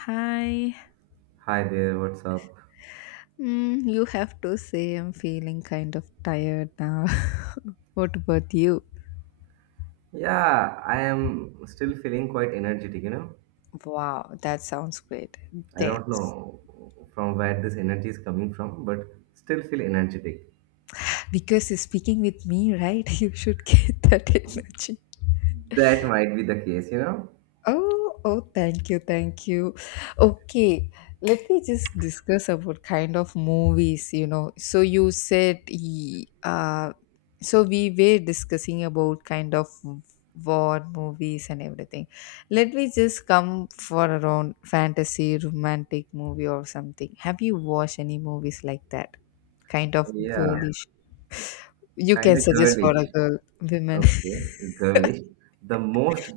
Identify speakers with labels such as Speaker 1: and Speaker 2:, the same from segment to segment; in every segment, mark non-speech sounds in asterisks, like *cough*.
Speaker 1: Hi.
Speaker 2: Hi there, what's up?
Speaker 1: You have to say I'm feeling kind of tired now. *laughs* What about you?
Speaker 2: Yeah, I am still feeling quite energetic, you know.
Speaker 1: Wow, that sounds great.
Speaker 2: I don't
Speaker 1: Thanks.
Speaker 2: know from where this energy is coming from, but still feel energetic.
Speaker 1: Because you're speaking with me, right? *laughs* You should get that *laughs* energy.
Speaker 2: That might be the case, you know.
Speaker 1: Oh, oh, thank you, thank you. Okay, let me just discuss about kind of movies. So you said, so we were discussing about kind of war movies and everything. Let me just come for around fantasy, romantic movie or something. Have you watched any movies like that? Kind of
Speaker 2: Yeah,
Speaker 1: girlish. You can
Speaker 2: kind of
Speaker 1: suggest for a
Speaker 2: girlish.
Speaker 1: girl, women. *laughs*
Speaker 2: Okay, girlish. The most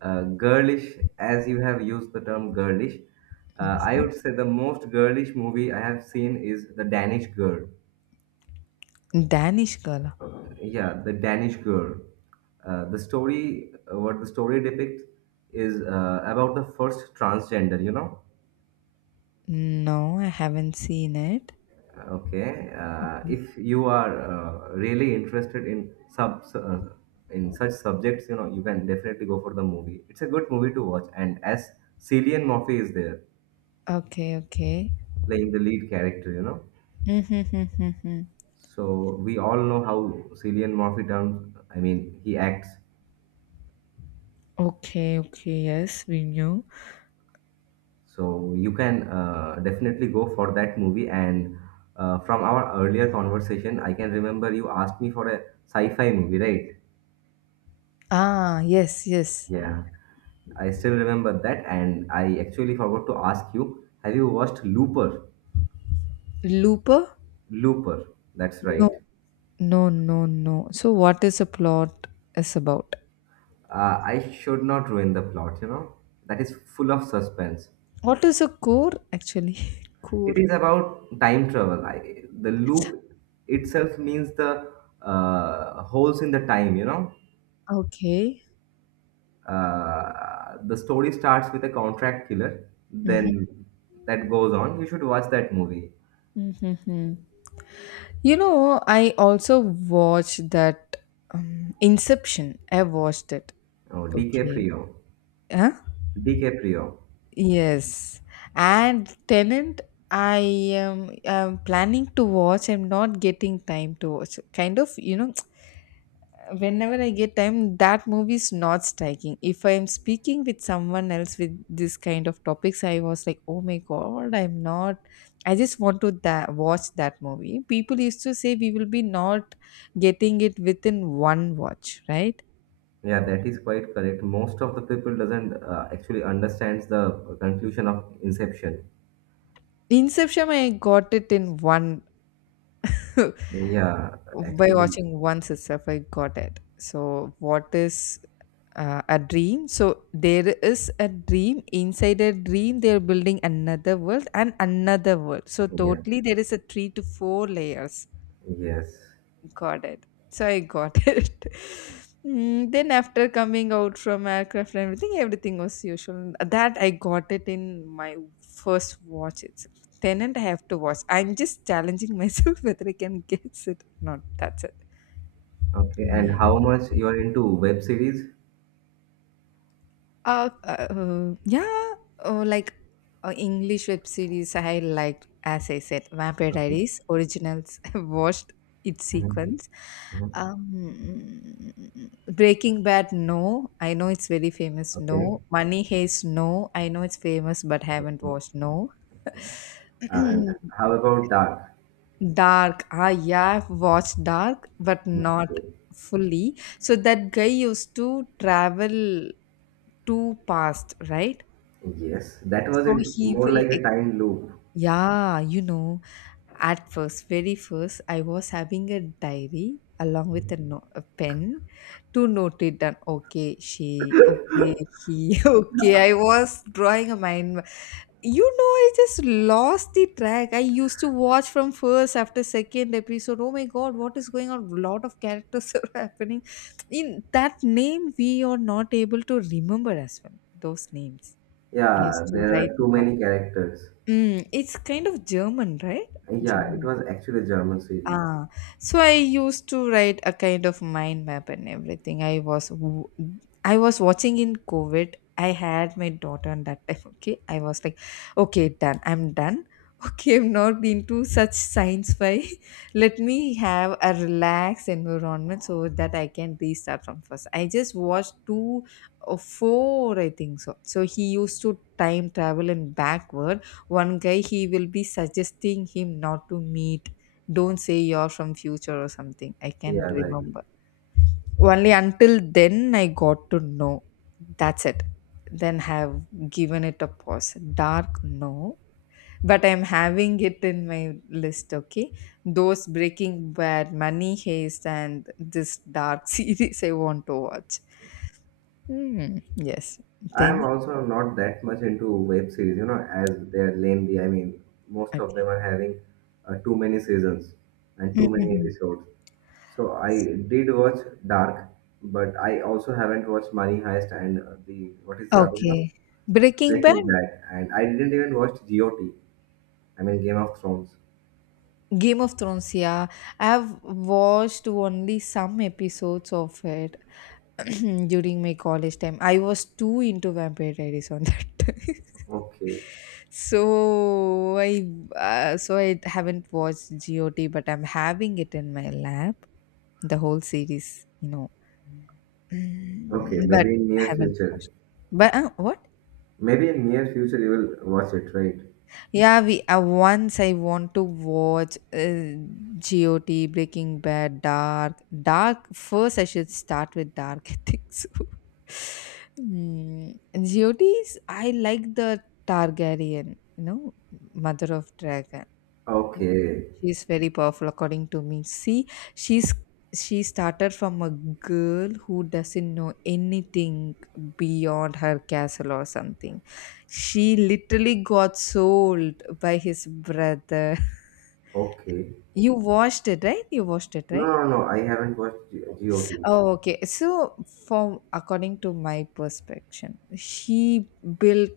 Speaker 2: girlish, as you have used the term girlish, I
Speaker 1: Mhm.
Speaker 2: would say the most girlish movie I have seen is The Danish Girl.
Speaker 1: Danish Girl.
Speaker 2: Yeah, the Danish Girl. The story what the story depicts is about the first transgender, you know.
Speaker 1: No, I haven't seen it.
Speaker 2: Okay, if you are really interested in sub in such subjects, you know, you can definitely go for the movie. It's a good movie to watch. And as Cillian Murphy is there
Speaker 1: Okay, okay.
Speaker 2: playing the lead character, you know,
Speaker 1: Mm-hmm, mm-hmm, mm-hmm.
Speaker 2: so we all know how Cillian Murphy turns, I mean, he acts.
Speaker 1: Okay, okay, yes, we knew.
Speaker 2: So you can definitely go for that movie. And from our earlier conversation, I can remember you asked me for a sci-fi movie, right?
Speaker 1: Ah, yes, yes.
Speaker 2: Yeah, I still remember that. And I actually forgot to ask you, have you watched Looper?
Speaker 1: Looper?
Speaker 2: Looper, that's right.
Speaker 1: No, no, no, no. So, what is a plot is about?
Speaker 2: I should not ruin the plot, you know. That is full of suspense.
Speaker 1: What is a core actually? *laughs* core.
Speaker 2: It is about time travel. I, the loop itself means the holes in the time, you know.
Speaker 1: Okay.
Speaker 2: The story starts with a contract killer,
Speaker 1: Mm-hmm,
Speaker 2: then that goes on. You should watch that movie.
Speaker 1: mm-hmm. You know, I also watched that Inception. I watched it.
Speaker 2: Oh,
Speaker 1: Okay.
Speaker 2: DiCaprio.
Speaker 1: Huh?
Speaker 2: DiCaprio.
Speaker 1: Yes, and Tenant, I I'm planning to watch. I'm not getting time to watch. Kind of, *tsk* whenever I get time, that movie is not striking. If I am speaking with someone else with this kind of topics, I was like, oh my god, I'm not. I just want to watch that movie. People used to say we will be not getting it within one watch, right?
Speaker 2: Yeah, that is quite correct. Most of the people doesn't actually understands the conclusion of Inception.
Speaker 1: Inception, I got it in one *laughs*
Speaker 2: Yeah,
Speaker 1: by
Speaker 2: actually,
Speaker 1: watching once itself I got it. So what is a dream? So there is a dream inside a dream, they're building another world and another world, so
Speaker 2: yeah,
Speaker 1: totally there is a three to four layers.
Speaker 2: yes.
Speaker 1: Got it. So I got *laughs* it. Then after coming out from aircraft and everything was usual that I got it in my first watch itself. Tenant, I have to watch. I'm just challenging myself *laughs* whether I can guess it or not. That's it.
Speaker 2: Okay, and
Speaker 1: Hmm.
Speaker 2: how much you are into web series?
Speaker 1: Yeah, like English web series I liked, as I said, Vampire
Speaker 2: Okay.
Speaker 1: Diaries, originals, *laughs* watched its
Speaker 2: Mhm,
Speaker 1: sequence.
Speaker 2: mhm.
Speaker 1: Um, Breaking Bad, no, I know it's very famous,
Speaker 2: Okay.
Speaker 1: no. Money Heist, no, I know it's famous but haven't
Speaker 2: Okay.
Speaker 1: watched, no.
Speaker 2: And
Speaker 1: *clears throat*
Speaker 2: how about dark?
Speaker 1: Dark, yeah, I've watched Dark, but not
Speaker 2: Okay.
Speaker 1: fully. So that guy used to travel to past, right?
Speaker 2: Yes, that was
Speaker 1: So
Speaker 2: in
Speaker 1: he
Speaker 2: more
Speaker 1: will,
Speaker 2: like a time loop.
Speaker 1: yeah, at first, very first, I was having a diary along with a, no- a pen to note it down. Okay, she, okay, he, *laughs* okay. I was drawing a mind. You know, I just lost the track. I used to watch from first after second episode. Oh my God, what is going on? Lot of characters *laughs* are happening. In that name, we are not able to remember as well, those names. I
Speaker 2: Yeah,
Speaker 1: used to
Speaker 2: there
Speaker 1: write
Speaker 2: are too
Speaker 1: it.
Speaker 2: many characters.
Speaker 1: It's kind of German, right?
Speaker 2: Yeah, it
Speaker 1: German.
Speaker 2: was actually a German series.
Speaker 1: Ah, so I used to write a kind of mind map and everything. I was watching in COVID. I had my daughter on that time. Okay, I was like, okay, done. I'm done. *laughs* Okay, I'm not into such science fi. *laughs* Let me have a relaxed environment so that I can restart from first. I just watched two or four, I think so. So he used to time travel and backward. One guy he will be suggesting him not to meet, don't say you're from future or something. I can't
Speaker 2: Yeah, right.
Speaker 1: remember. Only until then I got to know. That's it. Then have given it a pause. Dark, no. But I'm having it in my list, okay? Those Breaking Bad, Money Heist, and this dark *laughs* series I want to watch. Hmm. Yes.
Speaker 2: I am
Speaker 1: Then,
Speaker 2: also not that much into web series, you know, as they're lengthy. I mean, most of
Speaker 1: okay.
Speaker 2: them are having too many seasons and too
Speaker 1: *laughs*
Speaker 2: many
Speaker 1: Mhm.
Speaker 2: episodes. So I did watch Dark, but I also haven't watched Money Heist and the what is the other one?
Speaker 1: Okay. Breaking
Speaker 2: Breaking
Speaker 1: Bad?
Speaker 2: Bad, and I didn't even watch GOT. I mean, Game of Thrones.
Speaker 1: Game of Thrones, yeah. I have watched only some episodes of it *clears throat* during my college time. I was too into Vampire Diaries on that time. *laughs*
Speaker 2: Okay.
Speaker 1: so I so I haven't watched GOT, but I'm having it in my lap. The whole series. *clears throat*
Speaker 2: Okay,
Speaker 1: But
Speaker 2: maybe in
Speaker 1: I
Speaker 2: near
Speaker 1: haven't
Speaker 2: future.
Speaker 1: watched. But what?
Speaker 2: Maybe in near future you will watch it, right?
Speaker 1: Yeah, we once I want to watch GOT, Breaking Bad, Dark. Dark first, I should start with Dark. *laughs* I think so. Mm. GOTs, I like the Targaryen, you know, mother of dragon.
Speaker 2: Okay,
Speaker 1: She's very powerful, according to me. See, she's she started from a girl who doesn't know anything beyond her castle or something. She literally got sold by his brother. *laughs*
Speaker 2: okay.
Speaker 1: You watched it, right? You watched it,
Speaker 2: No,
Speaker 1: right?
Speaker 2: no, no. I haven't watched GOT.
Speaker 1: Oh, okay. So, from according to my perspective, she built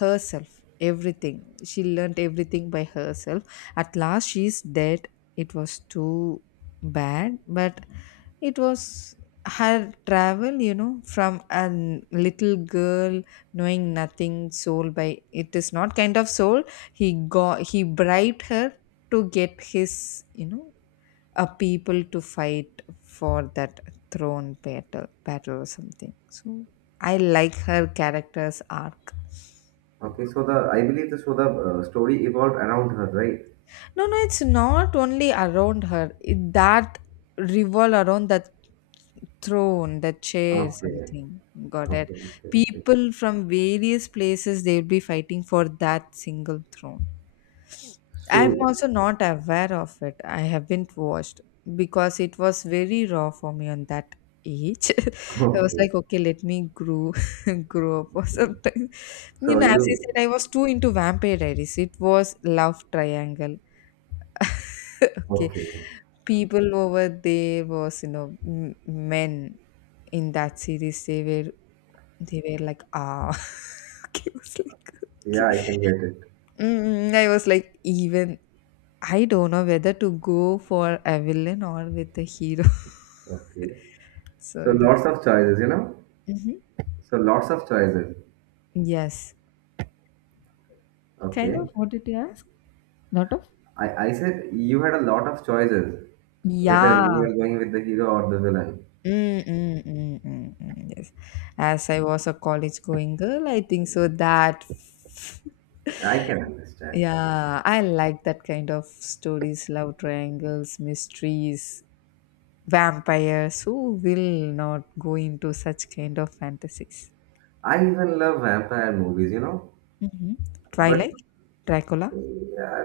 Speaker 1: herself everything. She learned everything by herself. At last, she's dead. It was too bad, but it was her travel. You know, from a little girl knowing nothing, soul by it is not kind of soul. He bribed her to get his. You know a people to fight for that throne, battle or something, so I like her character's arc.
Speaker 2: Okay, so the I believe the so the story evolved around her, right?
Speaker 1: No, no, it's not only around her. It, that revolve around that throne, that chair,
Speaker 2: Okay,
Speaker 1: something. Got it.
Speaker 2: okay, okay, okay.
Speaker 1: People from various places, they'll be fighting for that single throne. I'm
Speaker 2: So,
Speaker 1: also not aware of it. I haven't watched because it was very raw for me on that age. *laughs* I was
Speaker 2: okay,
Speaker 1: like, okay, let me grow up or
Speaker 2: okay.
Speaker 1: something. You
Speaker 2: So
Speaker 1: know, as I
Speaker 2: you,
Speaker 1: said, I was too into Vampire Diaries. It was love triangle. Okay,
Speaker 2: okay.
Speaker 1: people over there was men in that series. They were like *laughs* Okay, I was like okay.
Speaker 2: Yeah, I can get it.
Speaker 1: I was like even I don't know whether to go for a villain or with a hero.
Speaker 2: Okay.
Speaker 1: *laughs* so
Speaker 2: So
Speaker 1: it is-
Speaker 2: lots of choices, you know.
Speaker 1: Mhm.
Speaker 2: So lots of choices.
Speaker 1: Yes, kind
Speaker 2: Okay.
Speaker 1: of. What did you ask? Lot of.
Speaker 2: I said you had a lot of choices, whether you
Speaker 1: Yeah.
Speaker 2: are going with the hero or the villain.
Speaker 1: Mm, mm, mm, mm, mm, yes. As I was a college going girl, I think so that *laughs*
Speaker 2: I can understand.
Speaker 1: yeah, I like that kind of stories, love triangles, mysteries, vampires. Who will not go into such kind of fantasies?
Speaker 2: I even love vampire movies, you know.
Speaker 1: Hmm.
Speaker 2: But
Speaker 1: Twilight, Dracula.
Speaker 2: yeah,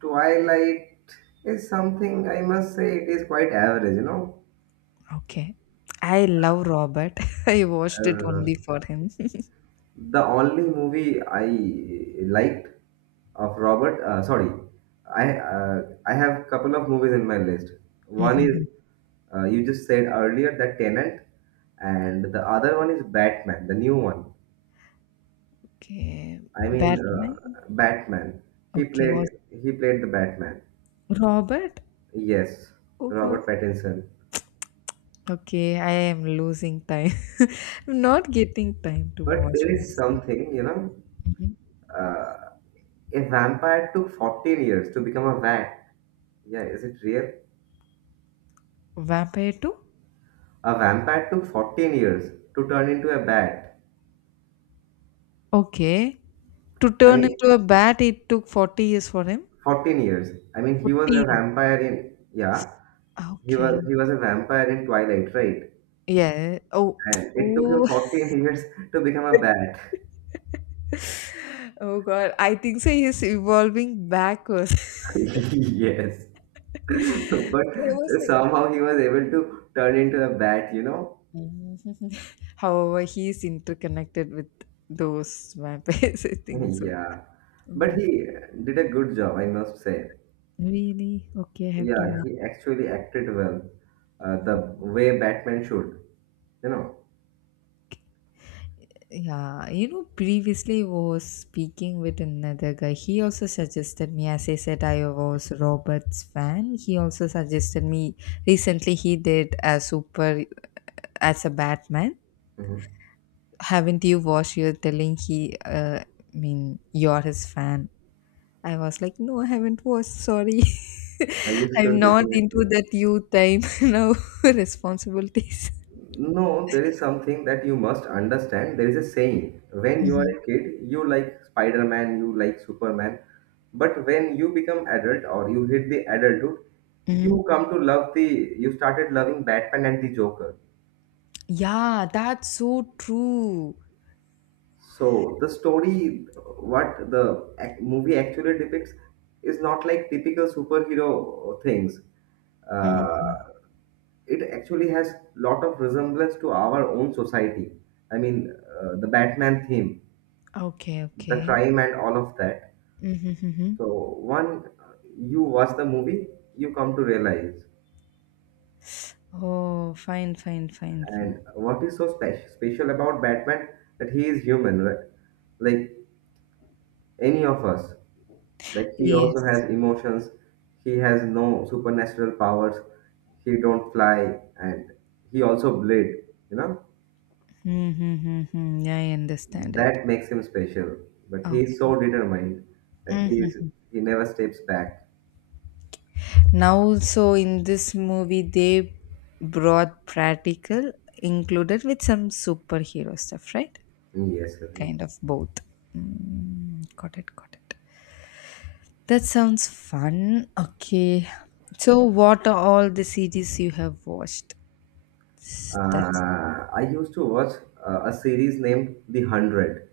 Speaker 2: Twilight is something I must say it is quite average, you know.
Speaker 1: Okay. I love Robert. *laughs* I watched it
Speaker 2: Uh,
Speaker 1: only for him. *laughs*
Speaker 2: The only movie I liked of Robert, sorry, I have couple of movies in my list. One is
Speaker 1: Mhm.
Speaker 2: you just said earlier, The Tenant, and the other one is Batman, the new one.
Speaker 1: Okay.
Speaker 2: I mean,
Speaker 1: Batman.
Speaker 2: Batman. He
Speaker 1: Okay,
Speaker 2: played
Speaker 1: was
Speaker 2: he played the Batman.
Speaker 1: Robert.
Speaker 2: Yes,
Speaker 1: Oh God.
Speaker 2: Robert Pattinson.
Speaker 1: Okay, I am losing time. *laughs* I'm not getting time to
Speaker 2: But
Speaker 1: watch
Speaker 2: there is
Speaker 1: movies.
Speaker 2: something, you know,
Speaker 1: Mhm.
Speaker 2: uh, a vampire took 14 years to become a vat. Yeah, is it real?
Speaker 1: Vampire 2?
Speaker 2: A vampire took 14 years to turn into a bat.
Speaker 1: Okay. To
Speaker 2: I
Speaker 1: turn
Speaker 2: mean,
Speaker 1: into a bat, it took 40 years for him.
Speaker 2: 14 years. I mean,
Speaker 1: 14.
Speaker 2: he was
Speaker 1: Okay.
Speaker 2: a vampire in Twilight, right?
Speaker 1: Yeah. Oh. *tsk*
Speaker 2: And it took him
Speaker 1: Oh.
Speaker 2: 14 *laughs* years to become a bat.
Speaker 1: *laughs* Oh God. I think so. He's evolving backwards.
Speaker 2: *laughs* Yes.
Speaker 1: *laughs*
Speaker 2: *laughs*
Speaker 1: Okay,
Speaker 2: But
Speaker 1: I was like,
Speaker 2: somehow he was able to turn into a bat, you know?
Speaker 1: mhm. *laughs* However, he's interconnected with those vampires. *laughs* I think
Speaker 2: *laughs*
Speaker 1: so.
Speaker 2: Yeah. But he did a good job, I must say.
Speaker 1: Really? Okay, I have Yeah.
Speaker 2: Yeah,
Speaker 1: to.
Speaker 2: he actually acted well, the way Batman should, you know?
Speaker 1: Yeah, Yeah, previously I was speaking with another guy. He also suggested me, as I said, I was Robert's fan. He also suggested me recently he did a super as a Batman.
Speaker 2: Mhm.
Speaker 1: Haven't you watched? You're telling he, I mean, you're his fan. I was like, no, I haven't watched. Sorry.
Speaker 2: You
Speaker 1: *laughs* I'm
Speaker 2: should
Speaker 1: not
Speaker 2: definitely.
Speaker 1: into that youth time *laughs* now responsibilities.
Speaker 2: No, there is something that you must understand. There is a saying when you are
Speaker 1: Mm-hmm.
Speaker 2: a kid, you like Spider Man, you like Superman. But when you become adult or you hit the adulthood, you come to love the, you started loving Batman and the Joker.
Speaker 1: Yeah, that's so true.
Speaker 2: So the story, what the movie actually depicts, is not like typical superhero things. Uh,
Speaker 1: Mm.
Speaker 2: it actually has lot of resemblance to our own society. I mean, the Batman theme,
Speaker 1: Okay,
Speaker 2: the
Speaker 1: okay.
Speaker 2: crime and all of that.
Speaker 1: Mm-hmm.
Speaker 2: So one, you watch the movie, you come to realize.
Speaker 1: Oh, fine, fine, fine, fine.
Speaker 2: And what is so special about Batman that he is human, right? Like any of us. Like he also
Speaker 1: Yes.
Speaker 2: has emotions. He has no supernatural powers. He don't fly, and he also blade. You know
Speaker 1: Mm-hmm. I understand it.
Speaker 2: that makes him special. But he is so
Speaker 1: Okay.
Speaker 2: determined that
Speaker 1: Mm-hmm.
Speaker 2: he never steps back.
Speaker 1: Now, so in this movie, they brought practical included with some superhero stuff, right?
Speaker 2: Yes, sir.
Speaker 1: Kind of both. Got it, got it. That sounds fun. Okay. So, what are all the series you have watched? That's it.
Speaker 2: I used to watch a series named The Hundred.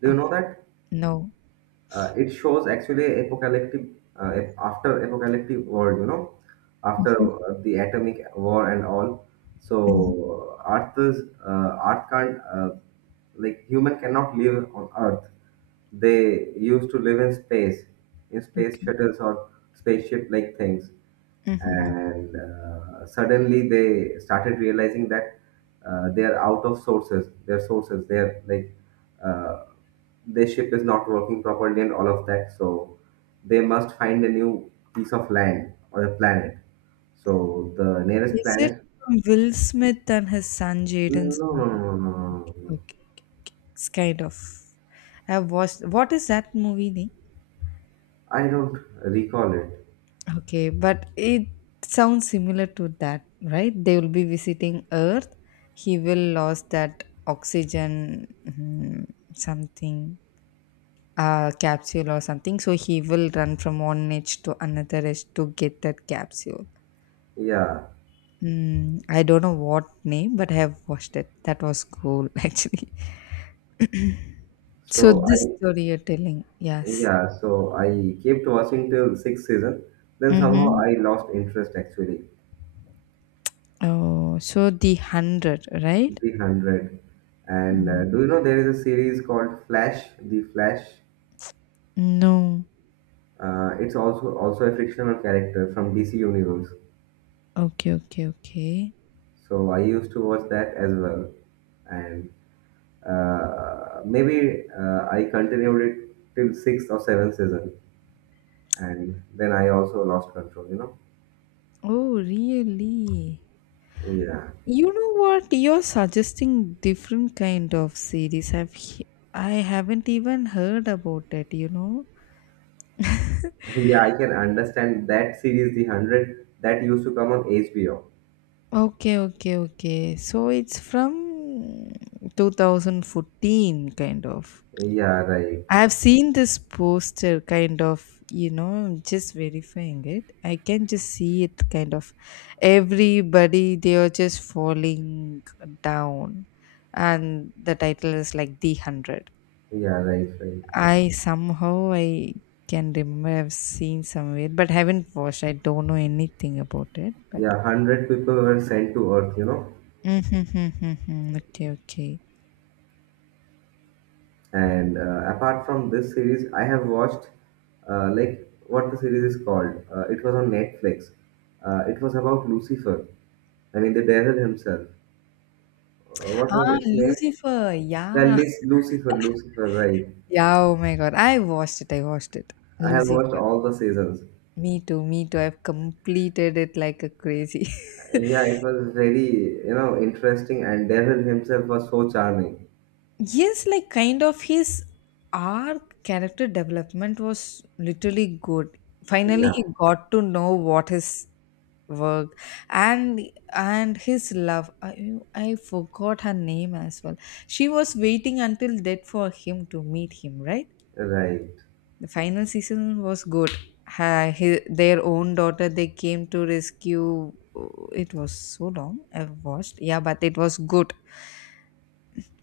Speaker 2: Do you know
Speaker 1: Okay.
Speaker 2: that?
Speaker 1: No.
Speaker 2: It shows actually apocalyptic after apocalyptic world. You know, after
Speaker 1: Mhm,
Speaker 2: the atomic war and all.
Speaker 1: mhm,
Speaker 2: So Earth can't like human cannot live on Earth. They used to live in space
Speaker 1: okay.
Speaker 2: shuttles or spaceship like things.
Speaker 1: Mhm.
Speaker 2: And suddenly they started realizing that they are out of sources their sources, they're like uh, their ship is not working properly and all of that. So they must find a new piece of land or a planet, so the nearest
Speaker 1: Is it
Speaker 2: planet.
Speaker 1: from Will Smith and his son
Speaker 2: No,
Speaker 1: Jaden's
Speaker 2: no, no,
Speaker 1: movie?
Speaker 2: no, no, no, no.
Speaker 1: Okay. It's kind of. I've watched. What is that movie name?
Speaker 2: I don't recall it.
Speaker 1: Okay, but it sounds similar to that, right? They will be visiting Earth. He will lose that oxygen, something capsule or something. So he will run from one edge to another edge to get that capsule.
Speaker 2: yeah
Speaker 1: Hmm. I don't know what name, but I have watched it. That was cool, *laughs* actually. *clears throat* So
Speaker 2: so
Speaker 1: this
Speaker 2: i
Speaker 1: story you're telling, yes.
Speaker 2: yeah, so I kept watching till sixth season, then somehow
Speaker 1: Mm-hmm.
Speaker 2: I lost interest actually.
Speaker 1: Oh, so the hundred, right?
Speaker 2: The Hundred. And
Speaker 1: Mm.
Speaker 2: do you know there is a series called Flash, The Flash?
Speaker 1: No.
Speaker 2: It's also a fictional character from DC Universe.
Speaker 1: Okay, okay, okay.
Speaker 2: So I used to watch that as well, and maybe I continued it till sixth or seventh season, and then I also lost control, you know?
Speaker 1: Oh, really?
Speaker 2: Yeah,
Speaker 1: You know what? You're suggesting different kind of series. I haven't even heard about it. You know.
Speaker 2: yeah. I can understand that series, The Hundred, that used to come on HBO.
Speaker 1: Okay, okay, okay. So it's from 2014, kind of.
Speaker 2: Yeah, right.
Speaker 1: I have seen this poster, kind of, I'm just verifying it. I can just see it, kind of. Everybody, they are just falling down. And the title is like The 100.
Speaker 2: Yeah, right, right.
Speaker 1: I somehow, I can remember I've seen somewhere, but haven't watched. I don't know anything about it, but.
Speaker 2: Yeah, hundred people were sent to Earth, you know.
Speaker 1: *laughs* Mm-hmm, okay, okay.
Speaker 2: And apart from this series, I have watched like what the series is called. It was on Netflix. It was about Lucifer. I mean, the devil himself. What was
Speaker 1: Ah,
Speaker 2: its name?
Speaker 1: Lucifer.
Speaker 2: The
Speaker 1: Yeah.
Speaker 2: Lucifer. Lucifer, right?
Speaker 1: Yeah. Oh my God. I watched it. I watched it.
Speaker 2: I have watched
Speaker 1: Lucifer.
Speaker 2: all the seasons.
Speaker 1: Me too. Me too. I've completed it like a crazy. *laughs*
Speaker 2: Yeah, it was very, you know, interesting, and devil himself was so charming.
Speaker 1: Yes, like kind of his arc character development was literally good. Finally,
Speaker 2: Yeah,
Speaker 1: he got to know what his work and and his love. I forgot her name as well. She was waiting until death for him to meet him, right?
Speaker 2: right.
Speaker 1: The final season was good. Ha, hi their own daughter they came to rescue. It was so long I've watched. Yeah, but it was good.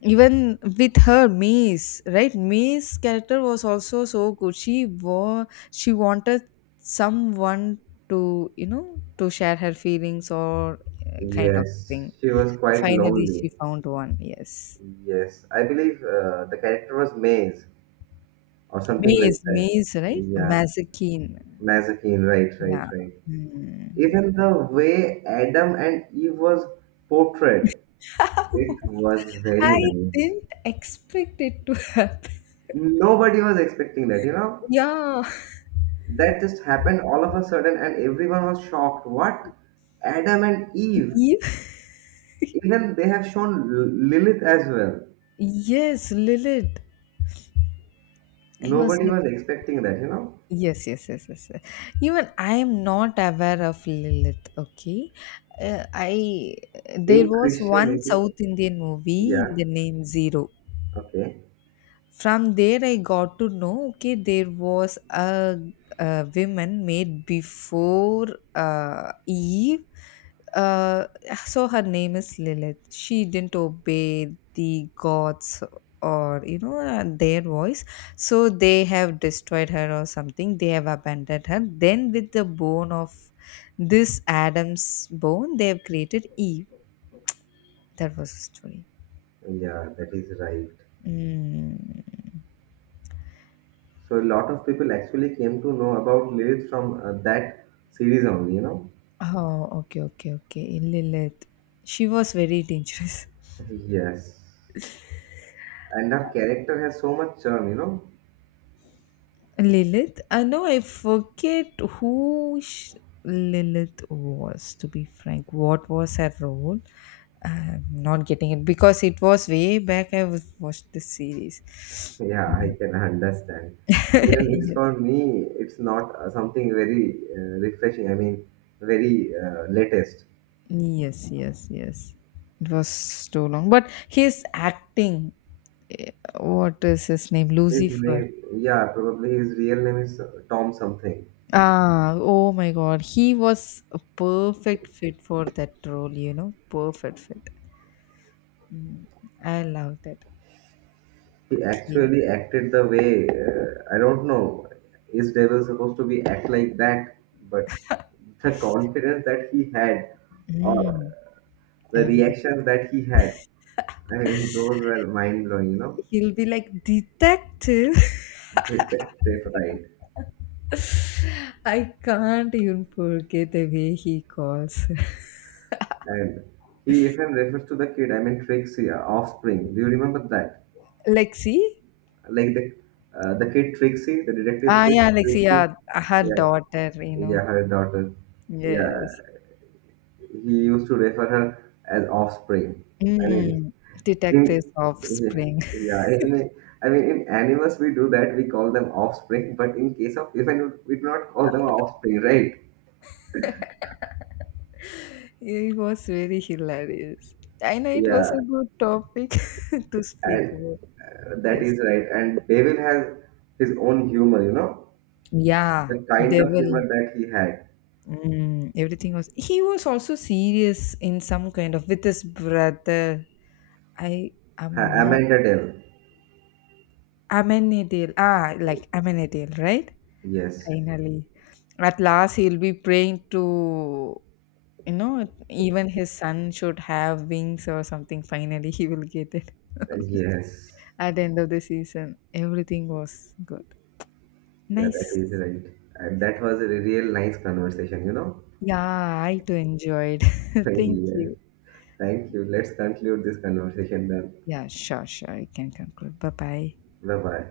Speaker 1: Even with her Mies, right? Mies character was also so good. She wanted someone to to share her feelings or kind of
Speaker 2: Yes,
Speaker 1: thing.
Speaker 2: she was quite
Speaker 1: Finally,
Speaker 2: lonely.
Speaker 1: she found one. Yes,
Speaker 2: Yes, I believe the character was Maze or something
Speaker 1: Mies,
Speaker 2: like that.
Speaker 1: Mies, right?
Speaker 2: Yeah,
Speaker 1: Mazakine.
Speaker 2: Nazarene, right, right,
Speaker 1: Yeah.
Speaker 2: right.
Speaker 1: Hmm.
Speaker 2: Even the way Adam and Eve was portrayed, it
Speaker 1: *laughs*
Speaker 2: was very
Speaker 1: I
Speaker 2: nice.
Speaker 1: didn't expect it to happen.
Speaker 2: Nobody was expecting that, you know?
Speaker 1: Yeah.
Speaker 2: That just happened all of a sudden, and everyone was shocked. What? Adam and Eve.
Speaker 1: Eve?
Speaker 2: Even they have shown Lilith as well.
Speaker 1: Yes, Lilith. I was
Speaker 2: Nobody
Speaker 1: like,
Speaker 2: was expecting that, you know?
Speaker 1: yes, yes, yes, yes, yes. Even I am not aware of Lilith, okay? I there
Speaker 2: In
Speaker 1: was one
Speaker 2: Christianity,
Speaker 1: South Indian movie,
Speaker 2: yeah,
Speaker 1: the name Zero.
Speaker 2: okay,
Speaker 1: From there, I got to know. Okay, there was a woman made before Eve. Uh, so her name is Lilith. She didn't obey the gods or their voice. So they have destroyed her or something. They have abandoned her. Then with the bone of this Adam's bone, they have created Eve. That was the story.
Speaker 2: yeah, that is right.
Speaker 1: Mm.
Speaker 2: So a lot of people actually came to know about Lilith from that series only, you know.
Speaker 1: Oh, okay, okay, okay. Lilith. She was very dangerous.
Speaker 2: Yes. And her character has so much charm, you know.
Speaker 1: *laughs* Lilith? I know I forget who Lilith was, to be frank. What was her role? I'm not getting it because it was way back I was watched the series.
Speaker 2: Yeah, I can *laughs* understand.
Speaker 1: *laughs*
Speaker 2: Even it's
Speaker 1: Yes.
Speaker 2: for me, it's not something very refreshing. I mean, very latest.
Speaker 1: Yes, yes, yes. It was too long. But his acting, what is his name?
Speaker 2: His
Speaker 1: Lucifer.
Speaker 2: name, yeah, probably his real name is Tom something.
Speaker 1: Ah, oh my God. He was a perfect fit for that role, you know. Perfect fit. Mm, I love that.
Speaker 2: He
Speaker 1: Okay.
Speaker 2: actually acted the way I don't know. Is Devil supposed to be act like that? But the confidence that he had, or
Speaker 1: Mm,
Speaker 2: the
Speaker 1: Everything.
Speaker 2: reactions that he had, I mean, those were mind blowing, you know,
Speaker 1: He'll be like, Detective.
Speaker 2: detective, right?
Speaker 1: *laughs* I can't even forget the way he calls. *laughs*
Speaker 2: And he even refers to the kid, I mean, Trixie, offspring. Do you remember that?
Speaker 1: Lexi?
Speaker 2: Like the kid Trixie, the detective's
Speaker 1: Ah,
Speaker 2: kid
Speaker 1: yeah, Lexi.
Speaker 2: Trixie.
Speaker 1: Yeah, her
Speaker 2: Yeah,
Speaker 1: daughter, you
Speaker 2: yeah,
Speaker 1: know.
Speaker 2: her daughter. Yeah,
Speaker 1: Yes.
Speaker 2: he used to refer her as offspring. I mean,
Speaker 1: Mm,
Speaker 2: in
Speaker 1: Detectives of.
Speaker 2: yeah, yeah, I mean, in animals we do that. We call them offspring, but in case of even we do not call them offspring, right?
Speaker 1: It was very hilarious. I know it was a
Speaker 2: Yeah.
Speaker 1: good topic *laughs* to speak
Speaker 2: And
Speaker 1: about.
Speaker 2: that
Speaker 1: Yes.
Speaker 2: is right. And Devil has his own humor, you know,
Speaker 1: Yeah.
Speaker 2: the kind of
Speaker 1: Devil.
Speaker 2: humor that he had.
Speaker 1: Everything was. He was also serious in some kind of with his brother. I am
Speaker 2: Ha-
Speaker 1: not.
Speaker 2: Amanda Devil.
Speaker 1: Amenadale. Ah, like Amenadale, right?
Speaker 2: Yes.
Speaker 1: Finally. At last, he'll be praying to, even his son should have wings or something. Finally, he will get it.
Speaker 2: Yes.
Speaker 1: At the end of the season, everything was good.
Speaker 2: Yeah, that
Speaker 1: Nice.
Speaker 2: is right. And that was a real nice conversation, you know.
Speaker 1: Yeah, I too enjoyed.
Speaker 2: *laughs*
Speaker 1: *laughs* Thank
Speaker 2: Yeah.
Speaker 1: you.
Speaker 2: Thank you. Let's conclude this conversation then.
Speaker 1: Yeah, sure, sure. You can conclude. Bye bye.
Speaker 2: Bye bye.